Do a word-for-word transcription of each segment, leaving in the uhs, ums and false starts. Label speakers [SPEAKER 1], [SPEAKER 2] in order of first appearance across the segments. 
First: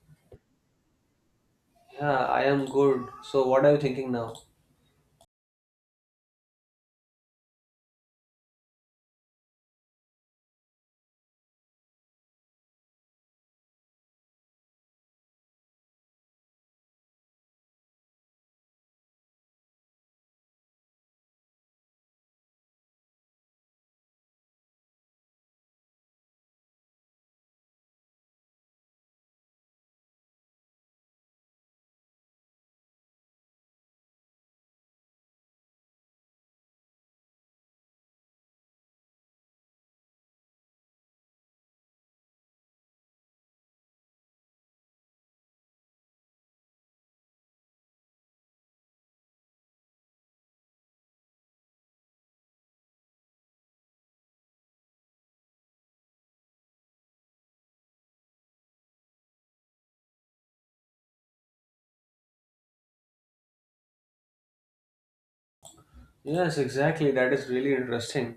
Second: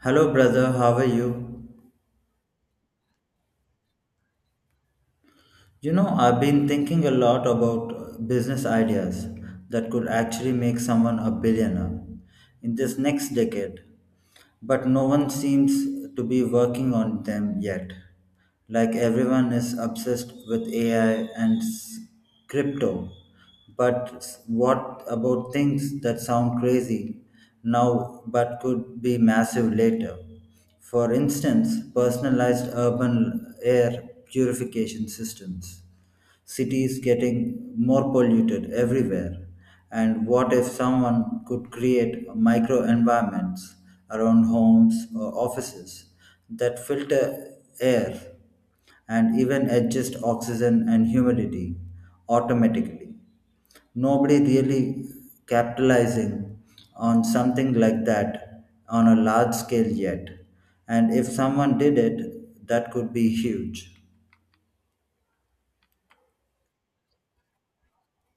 [SPEAKER 1] Hello, brother. How are you?
[SPEAKER 2] Yeah, I am good. So, what are you thinking now?
[SPEAKER 1] You know, I've been thinking a lot about uh, business ideas that could actually make someone a billionaire in this next decade, but no one seems to be working on them yet. Like everyone is obsessed with A I and s- crypto. But s- what about things that sound crazy now but could be massive later? For instance, personalized urban air purification systems. City is getting more polluted everywhere, and what if someone could create micro environments around homes or offices that filter air and even adjust oxygen and humidity automatically? Nobody really capitalizing on something like that on a large scale yet. And if someone did it, that could be huge.
[SPEAKER 2] Yes, exactly. That is really interesting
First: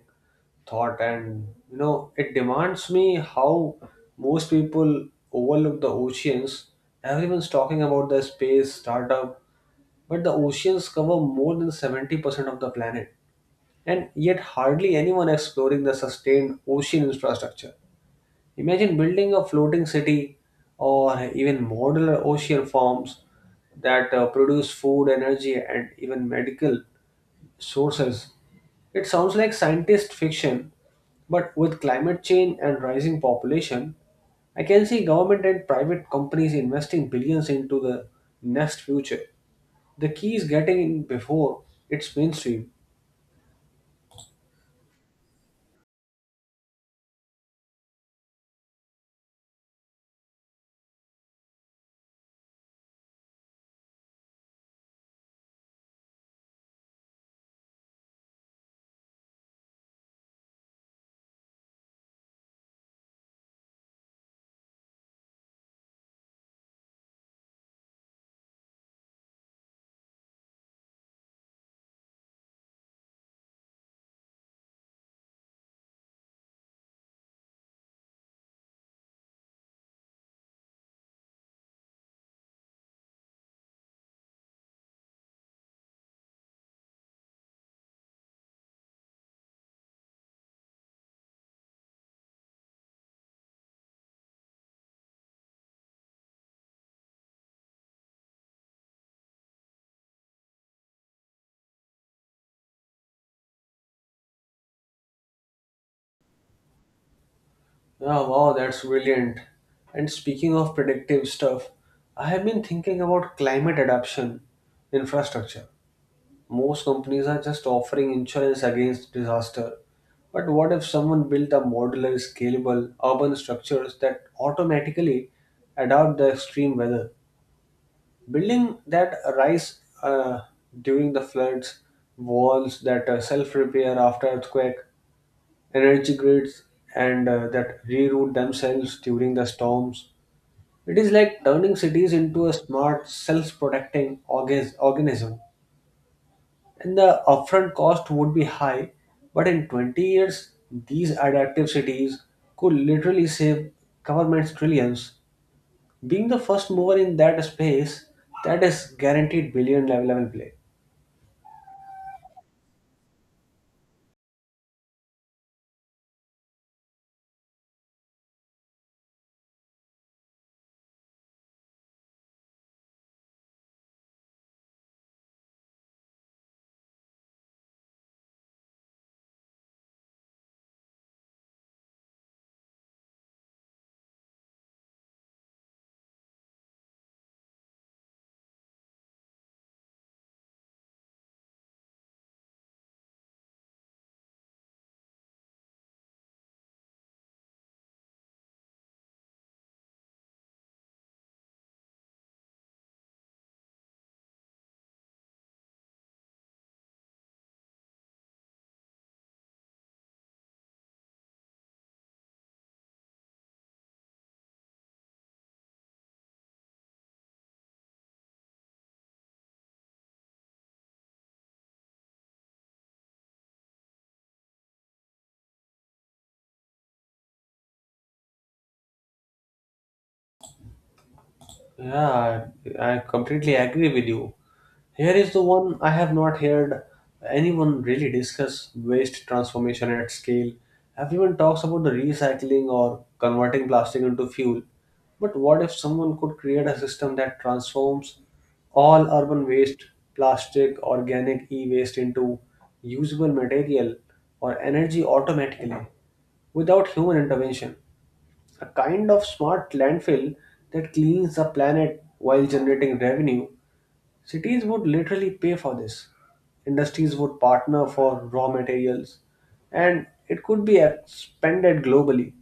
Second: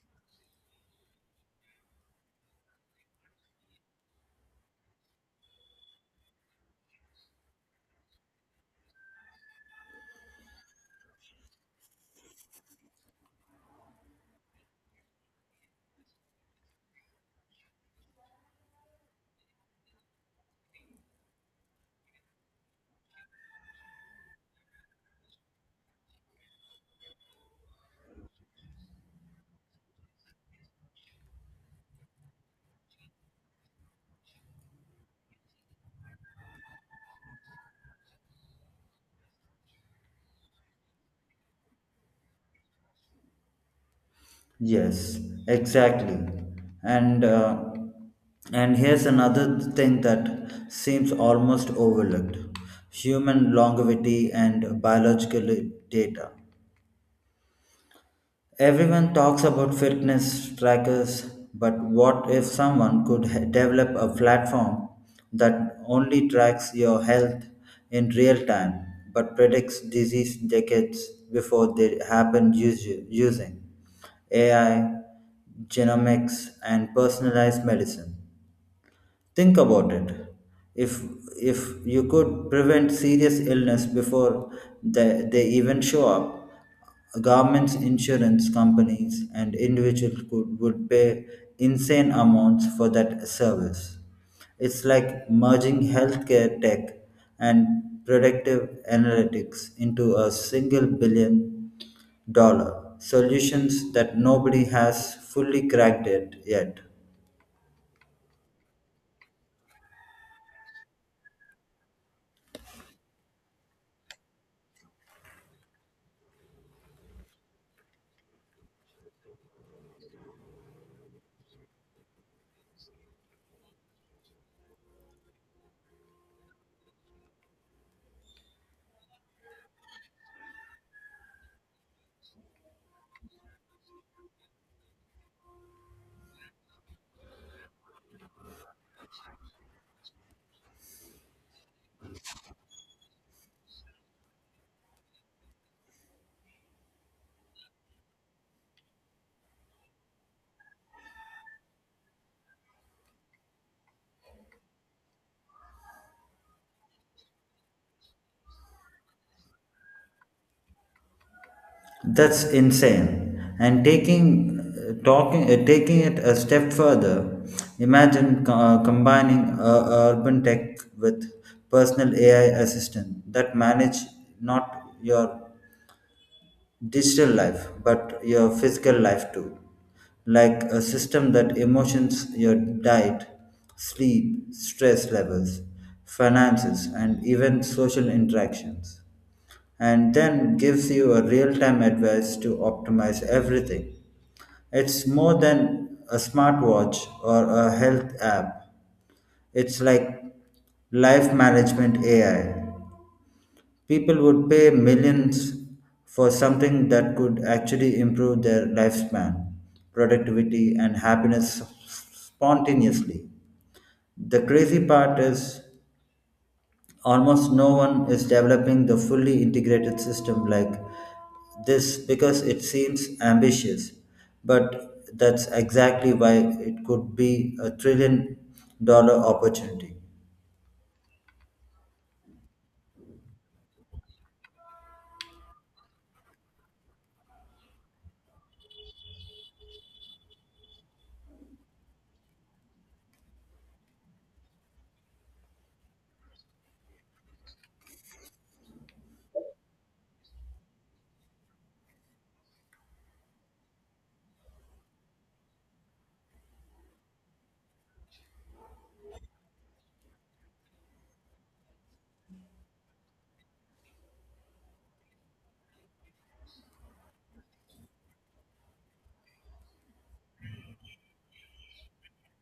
[SPEAKER 2] thought, and you know, it demands me how most people overlook the oceans. Everyone's talking about the space startup, but the oceans cover more than seventy percent of the planet, and yet hardly anyone exploring the sustained ocean infrastructure. Imagine building a floating city or even modular ocean farms that uh, produce food, energy, and even medical sources. It sounds like scientist fiction, but with climate change and rising population, I can see government and private companies investing billions into the next future. The key is getting in before it's mainstream.
[SPEAKER 1] Yes, exactly. And uh, and here's another thing that seems almost overlooked: human longevity and biological data. Everyone talks about fitness trackers, but what if someone could h- develop a platform that only tracks your health in real time but predicts disease decades before they happen usu- using A I, genomics, and personalized medicine? Think about it. If if you could prevent serious illness before they, they even show up, governments, insurance companies, and individuals could, would pay insane amounts for that service. It's like merging healthcare tech and predictive analytics into a single billion dollar solutions that nobody has fully cracked it yet.
[SPEAKER 2] Yeah, wow, that's brilliant. And speaking of predictive stuff, I have been thinking about climate adaptation infrastructure. Most companies are just offering insurance against disaster. But what if someone built a modular, scalable urban structures that automatically adapt the extreme weather? Building that rise uh, during the floods, walls that uh, self repair after earthquake, energy grids and uh, that reroute themselves during the storms. It is like turning cities into a smart, self protecting organism. And the upfront cost would be high, but in twenty years, these adaptive cities could literally save governments trillions. Being the first mover in that space, that is guaranteed billion level level play.
[SPEAKER 1] That's insane. And taking uh, talking uh, taking it a step further, imagine uh, combining uh, urban tech with personal A I assistant that manage not your digital life, but your physical life too. Like a system that emotions your diet, sleep, stress levels, finances, and even social interactions. And then gives you a real time advice to optimize everything. It's more than a smartwatch or a health app. It's like life management A I. People would pay millions for something that could actually improve their lifespan, productivity, and happiness spontaneously. The crazy part is almost no one is developing the fully integrated system like this because it seems ambitious, but that's exactly why it could be a trillion dollar opportunity.
[SPEAKER 2] Yeah, I, I completely agree with you. Here is the one I have not heard anyone really discuss waste transformation at scale. Everyone talks about the recycling or converting plastic into fuel. But what if someone could create a system that transforms all urban waste, plastic, organic e waste into usable material or energy automatically without human intervention? A kind of smart landfill that cleans the planet while generating revenue, cities would literally pay for this. Industries would partner for raw materials, and it could be expanded globally.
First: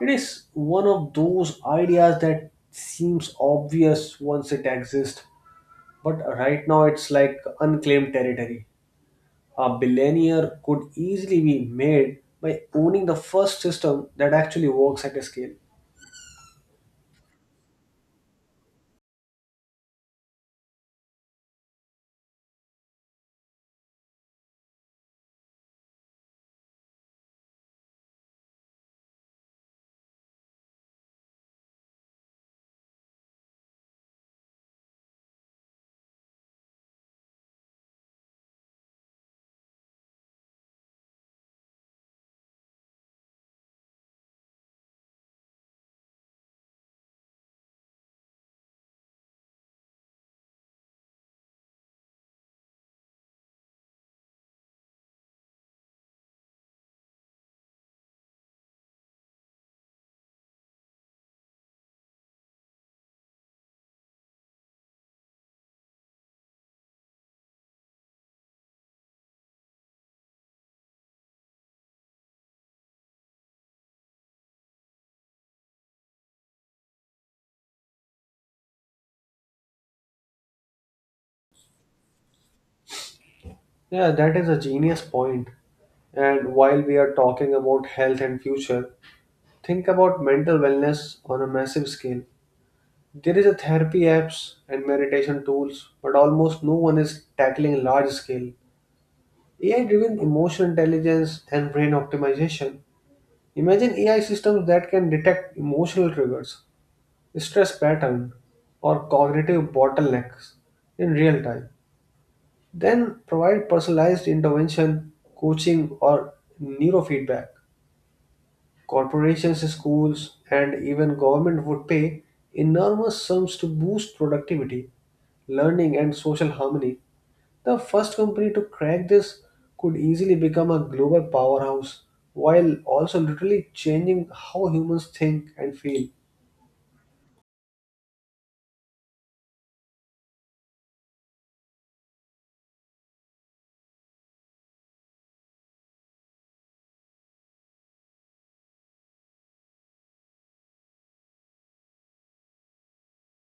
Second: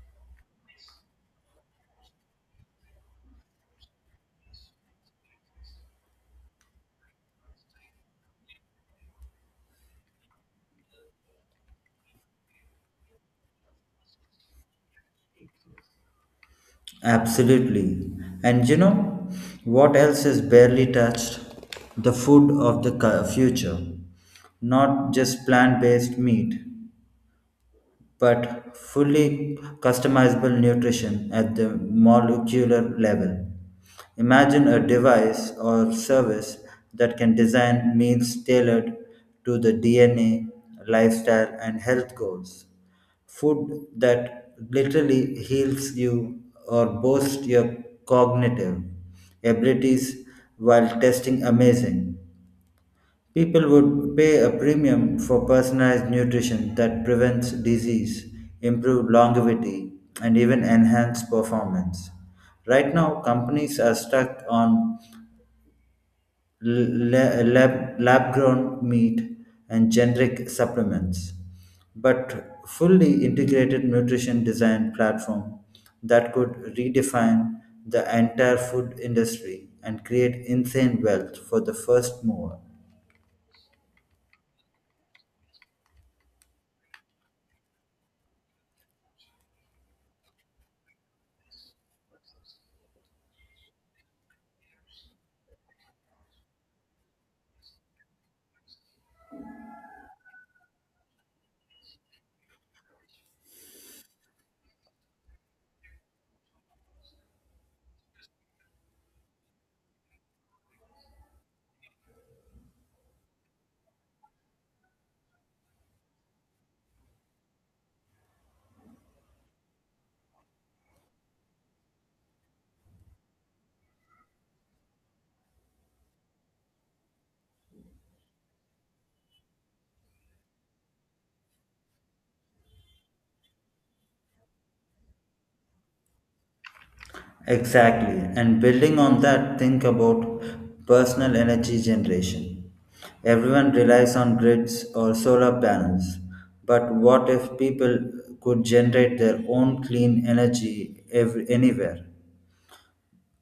[SPEAKER 2] It is one of those ideas that seems obvious once it exists, but right now it's like unclaimed territory. A billionaire could easily be made by owning the first system that actually works at a scale.
[SPEAKER 1] Absolutely. And you know what else is barely touched? The food of the cu- future. Not just plant based meat, but fully customizable nutrition at the molecular level. Imagine a device or service that can design meals tailored to the D N A, lifestyle, and health goals. Food that literally heals you or boosts your cognitive abilities while tasting amazing. People would pay a premium for personalized nutrition that prevents disease, improves longevity, and even enhances performance. Right now, companies are stuck on la- lab, lab grown meat, and generic supplements. But fully integrated nutrition design platform that could redefine the entire food industry and create insane wealth for the first mover.
[SPEAKER 2] Yeah, that is a genius point. And while we are talking about health and future, think about mental wellness on a massive scale. There is a therapy apps and meditation tools, but almost no one is tackling large scale. A I driven emotional intelligence and brain optimization. Imagine A I systems that can detect emotional triggers, stress pattern, or cognitive bottlenecks in real time. Then provide personalized intervention, coaching, or neurofeedback. Corporations, schools, and even government would pay enormous sums to boost productivity, learning, and social harmony. The first company to crack this could easily become a global powerhouse while also literally changing how humans think and feel.
[SPEAKER 1] Exactly. And building on that, think about personal energy generation. Everyone relies on grids or solar panels. But what if people could generate their own clean energy ev- anywhere?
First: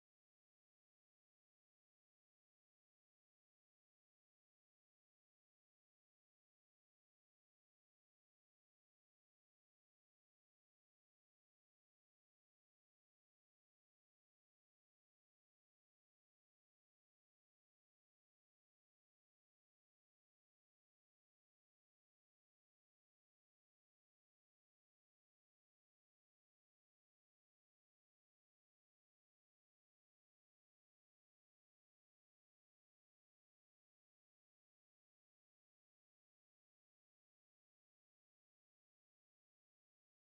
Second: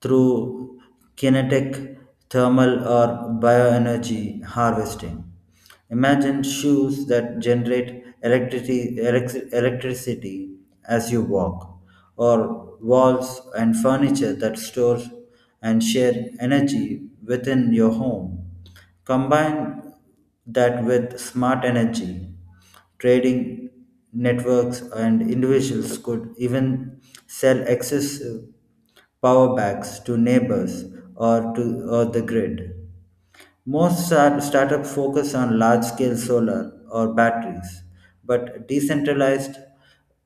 [SPEAKER 1] Through kinetic, thermal, or bioenergy harvesting. Imagine shoes that generate electricity, elec- electricity as you walk, or walls and furniture that store and share energy within your home. Combine that with smart energy, trading networks, and individuals could even sell excess power backs to neighbors or to or the grid. Most start, startups focus on large-scale solar or batteries, but decentralized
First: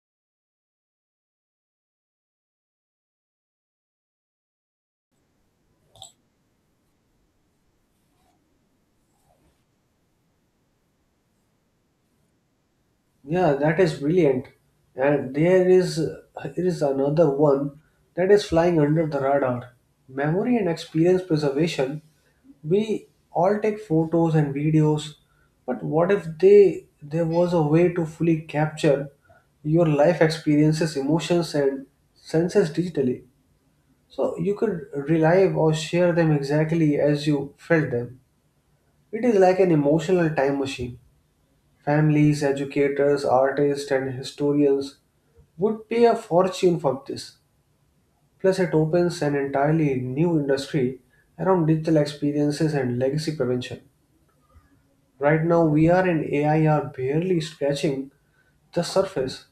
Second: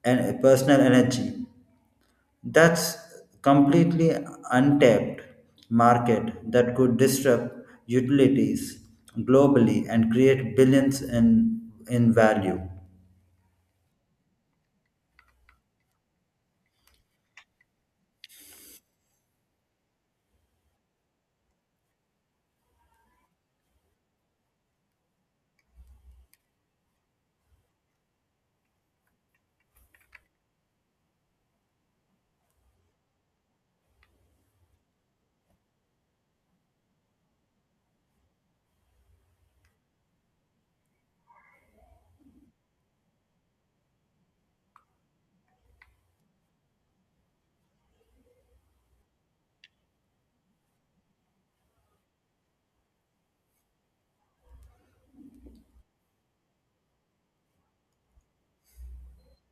[SPEAKER 1] and personal energy. That's completely untapped market that could disrupt utilities globally and create billions in in value.
[SPEAKER 2] Yeah, that is brilliant. And there is there is another one that is flying under the radar. Memory and experience preservation. We all take photos and videos, but what if they there was a way to fully capture your life experiences, emotions and senses digitally? So you could relive or share them exactly as you felt them. It is like an emotional time machine. Families, educators, artists, and historians would pay a fortune for this. Plus, it opens an entirely new industry around digital experiences and legacy prevention. Right now, V R and A I are barely scratching the surface,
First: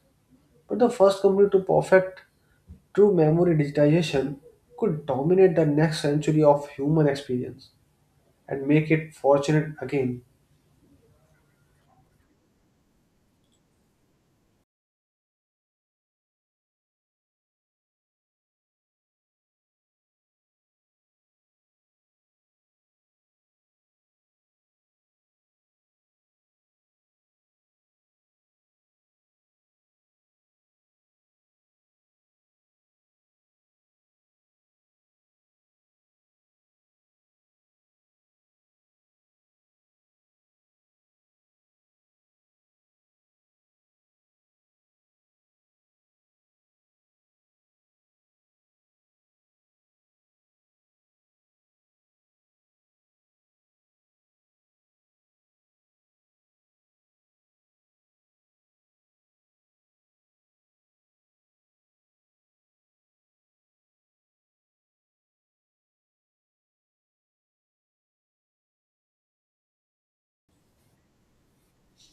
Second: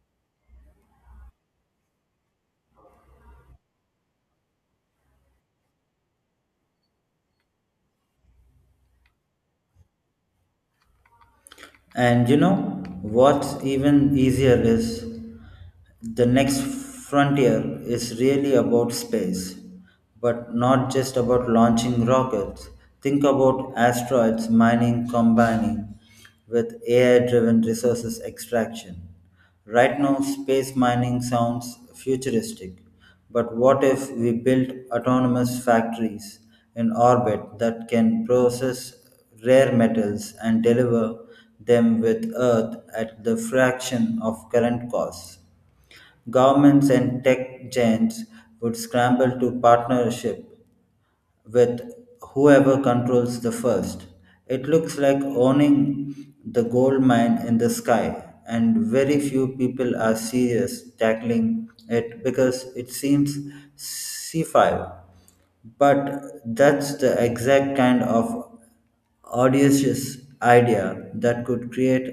[SPEAKER 2] but the first company to perfect true memory digitization could dominate the next century of human experience and make it fortunate again.
[SPEAKER 1] And you know what's even easier is the next frontier is really about space, but not just about launching rockets. Think about asteroids mining combining with A I driven resources extraction. Right now, space mining sounds futuristic, but what if we built autonomous factories in orbit that can process rare metals and deliver them with Earth at the fraction of current costs? Governments and tech giants would scramble to partnership with whoever controls the first. It looks like owning the gold mine in the sky, and very few people are serious tackling it because it seems C five. But that's the exact kind of audacious idea that could create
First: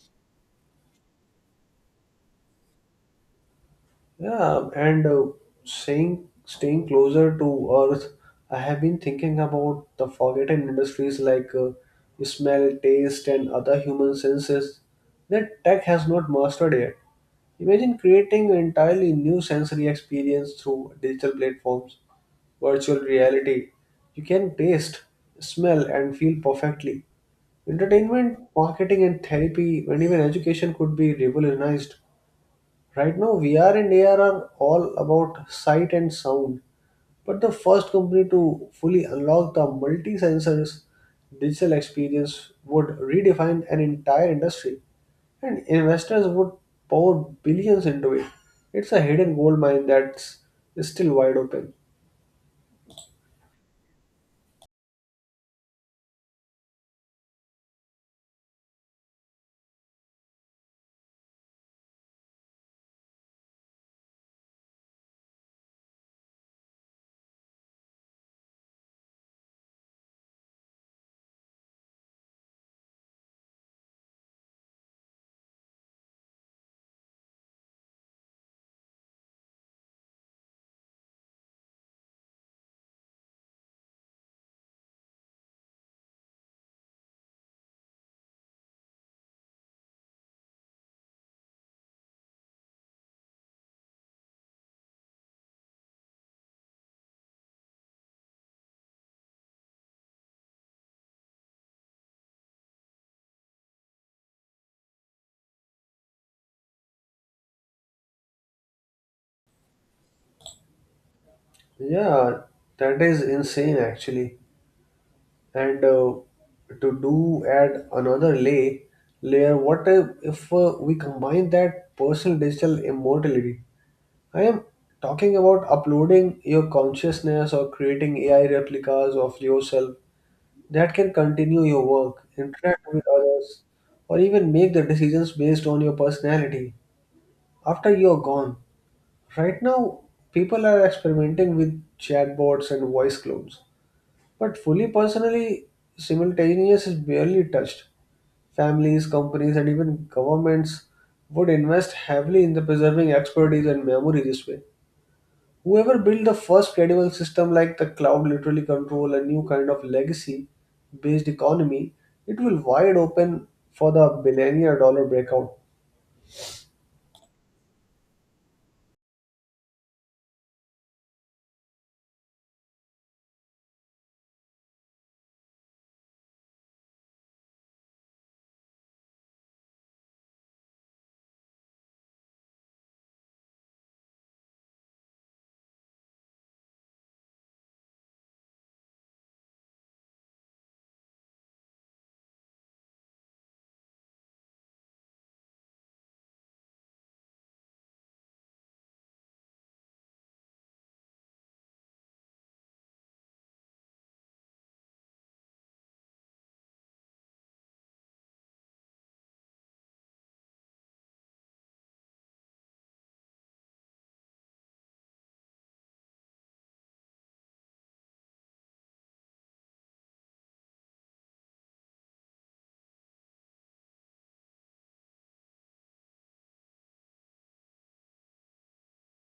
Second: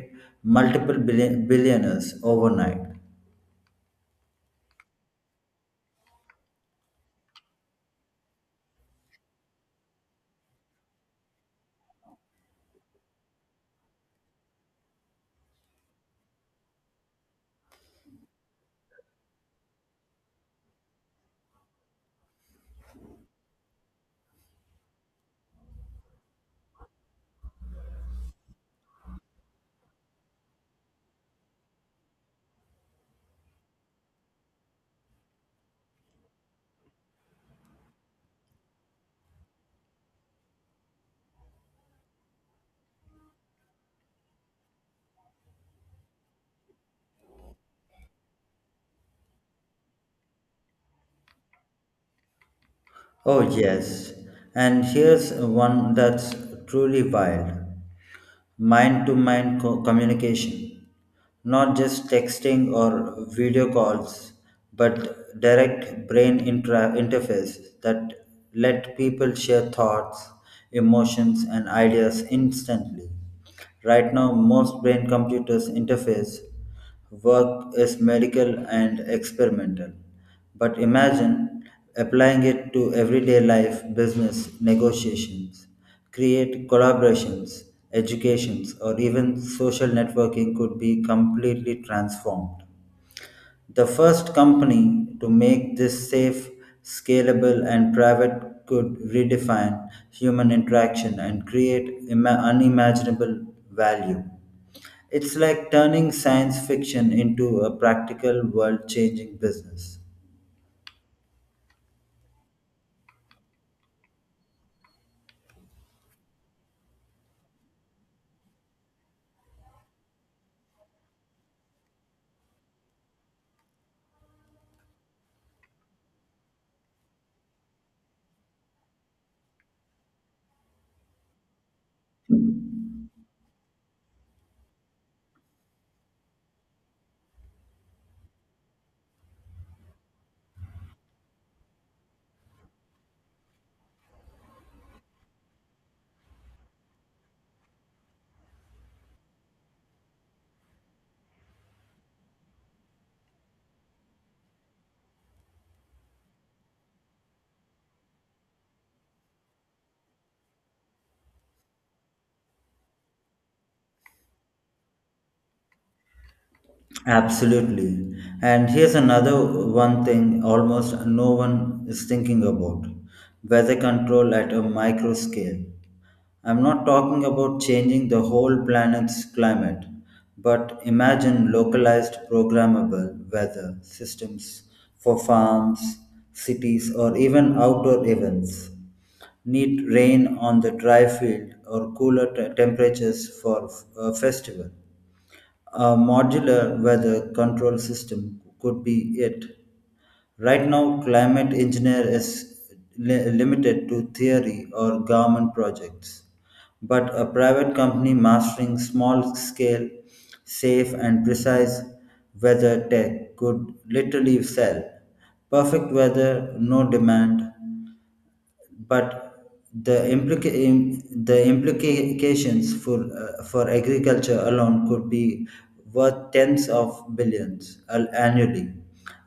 [SPEAKER 1] multiple billion- billionaires overnight.
[SPEAKER 2] Yeah, and uh, saying staying closer to Earth, I have been thinking about the forgotten industries like uh, smell, taste, and other human senses that tech has not mastered yet. Imagine creating an entirely new sensory experience through digital platforms, virtual reality. You can taste, smell, and feel perfectly. Entertainment, marketing, and therapy, and even education could be revolutionized. Right now, V R and A R are all about sight and sound, but the first company to fully unlock the multi sensors digital experience would redefine an entire industry, and investors would pour billions into it. It's a hidden gold mine that's still wide open.
[SPEAKER 1] Oh, yes. And here's one that's truly wild. Mind to mind communication, not just texting or video calls, but direct brain intra- interfaces that let people share thoughts, emotions, and ideas instantly. Right now, most brain computers interface work is medical and experimental, but imagine applying it to everyday life, business, negotiations, create collaborations, educations, or even social networking could be completely transformed. The first company to make this safe, scalable, and private could redefine human interaction and create ima- unimaginable value. It's like turning science fiction into a practical, world changing business.
[SPEAKER 2] Yeah, that is insane actually. And uh, to do add another lay layer, what if, if uh, we combine that personal digital immortality. I am talking about uploading your consciousness or creating A I replicas of yourself that can continue your work, interact with others, or even make the decisions based on your personality after you are gone. Right now, people are experimenting with chatbots and voice clones, but fully personally, simultaneous is barely touched. Families, companies, and even governments would invest heavily in the preserving expertise and memory this way. Whoever built the first credible system like the cloud literally control a new kind of legacy based economy, it will wide open for the billionaire dollar breakout.
[SPEAKER 1] Absolutely. And here's another one thing almost no one is thinking about weather control at a micro scale. I'm not talking about changing the whole planet's climate, but imagine localized programmable weather systems for farms, cities, or even outdoor events. Need rain on the dry field or cooler te- temperatures for a festival. A modular weather control system could be it. Right now, climate engineer is li- limited to theory or government projects, but a private company mastering small scale, safe, and precise weather tech could literally sell perfect weather, no demand, but the implica- im- the implications for uh, for agriculture alone could be worth tens of billions al- annually,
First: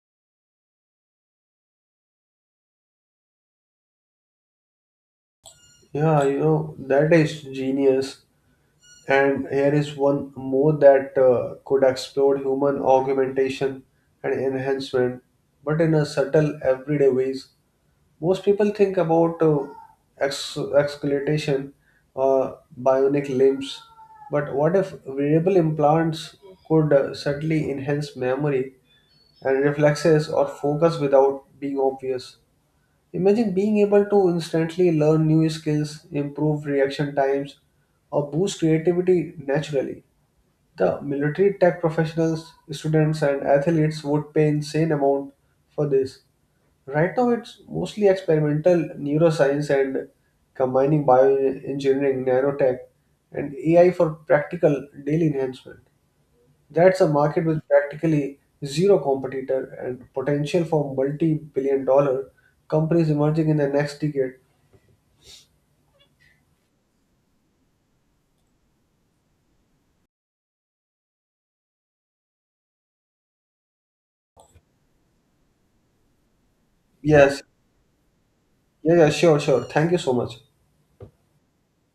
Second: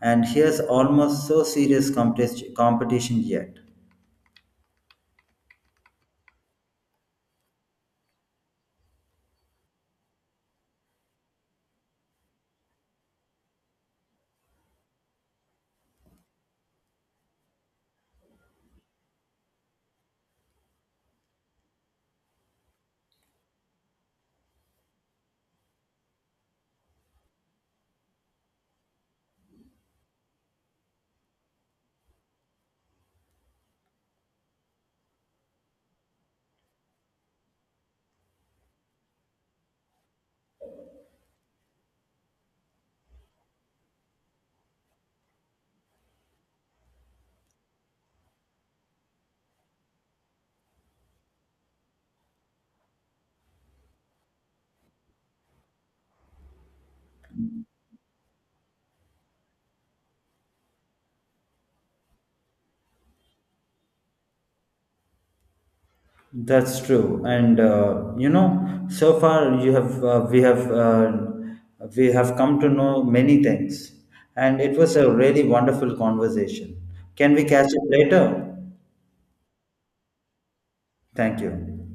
[SPEAKER 1] and here's almost so serious competi- competition yet.
[SPEAKER 2] Yeah, you know, that is genius. And here is one more that uh, could explore human augmentation and enhancement, but in a subtle, everyday ways. Most people think about uh, ex- exculation or bionic limbs, but what if variable implants could uh, subtly enhance memory and reflexes or focus without being obvious? Imagine being able to instantly learn new skills, improve reaction times, or boost creativity naturally. The military tech professionals, students, and athletes would pay insane amount for this. Right now, it's mostly experimental neuroscience and combining bioengineering, nanotech, and A I for practical daily enhancement. That's a market with practically zero competitor and potential for multi billion dollar companies emerging in the next decade.
[SPEAKER 1] That's true, and uh, you know, so far you have uh, we have uh, we have come to know many things, and it was a really wonderful conversation. Can
[SPEAKER 2] Yes,
[SPEAKER 1] we catch up later?
[SPEAKER 2] yeah, yeah, sure, sure. Thank you so much.
[SPEAKER 1] Thank you.